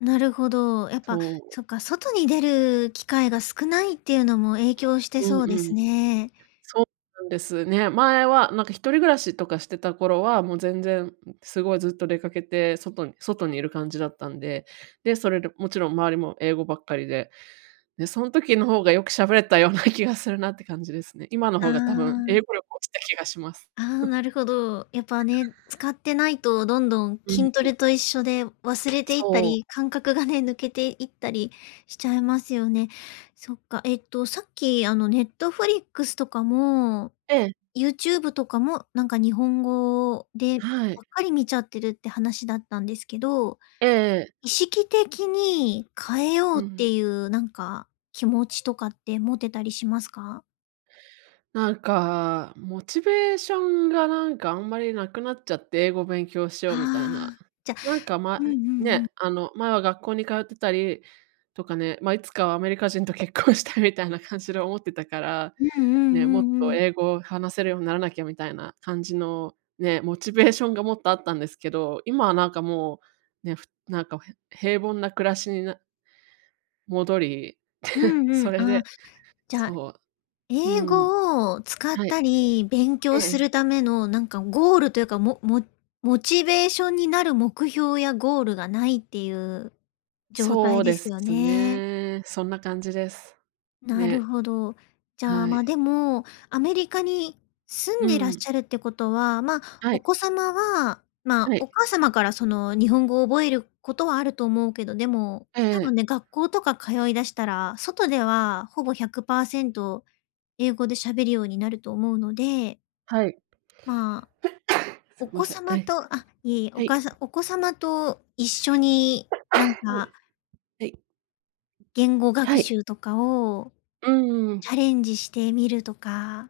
なるほど。やっぱとう。そっか、外に出る機会が少ないっていうのも影響してうそうんでうすん。ね。そうなんですね。前はなんか一人暮らしとかしてた頃は、もう全然、うん、すごいずっと出かけて、外に外にいる感じだったんで、で、それろ、もちろん周りも英語ばっかりで。で、そん時の方がよく喋れたような気がするなって感じですね。今のあ方が多分英あ。語力落ちた気がします。ああ、なるほど。やっぱね、使ってないとどんどんうん筋トうん。レと一緒で忘れていったそう。り、感覚がね、抜けていったりしちゃいますよね。そっか。えっと、さっきあの、Netflix とかも、ええ。YouTube とかもなんか日本語ではい。ばっかり見ちゃってるって話だったんですけど、ええええ。意識的に変えよううってん。いうなんか、気持ちとかって持ってたりしますか？なんか、モチベーションがなんか、あんまり無くなっちゃって、英語勉強しよはうみたいな。あ。じゃなんか、前うんうんうん。ね、あの、前は学校に通ってたり、とかね、まあ、いつかはアメリカ人と結婚したいみたいな感じで思ってたから、うんうんね「もっうんうとん。英語を話せるようにならなきゃ」みたいな感じの、ね、モチベーションがもっとあったんですけど、今はなんかもう、ね、ふなんかをへ平凡な暮らしにな戻り、う んうそん、れあ、でじゃ、そう、う英ん。語を使っはい。たり、勉え強すえ。るためのなんかゴールというか、モモモチベーションになる目標やゴールがないっていう状そ態うでですよすね。ね。そんな感じです。なるね。ほど。じゃあ、はま、い。でも、アメリカに住うんでいらっしん。ゃるってことは、ま、はおい。子様は、ま、はい。お母様からその日本語を覚えることはあると思うけど、でも、ええ多え分え。ね、学校とか通い出したら、外ではほぼ100%英語で喋るようになると思うのではい。まあ、すおいま子せん。は様い。とあ、いいえ、おは母い。さんお子様と一緒 はい。になんうかん。言語は学い。習とかをうん、ううん。チャレンジしてみるとか。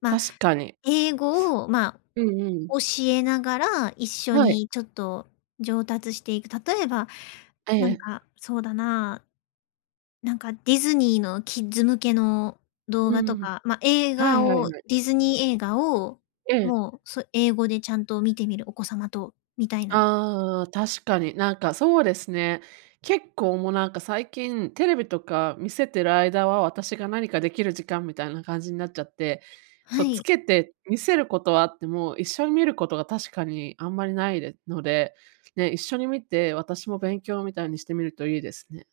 ま、確かに。英語を、ま、うんうん。教えながら、一緒はい。にちょっと上達していく。例えば、ええなんええ。か、そうだな。なんかディズニーのキッズ向けの動う画んうん、とふん。か、ま、映はい画はいをはい。ディズニー映画をええ。もう、そ英語でちゃんと見てみる、お子様と、みたいな。ああ、確かに。なんかそうですね。結構もうなんか最近テレビとか見せてる間は、私が何かできる時間みたいな感じになっちゃって、そはう、つい。けて見せることはあっても、一緒に見ることが確かにあんまりないでので、ね、一緒に見て、私も勉強みたいにしてみるといいですね。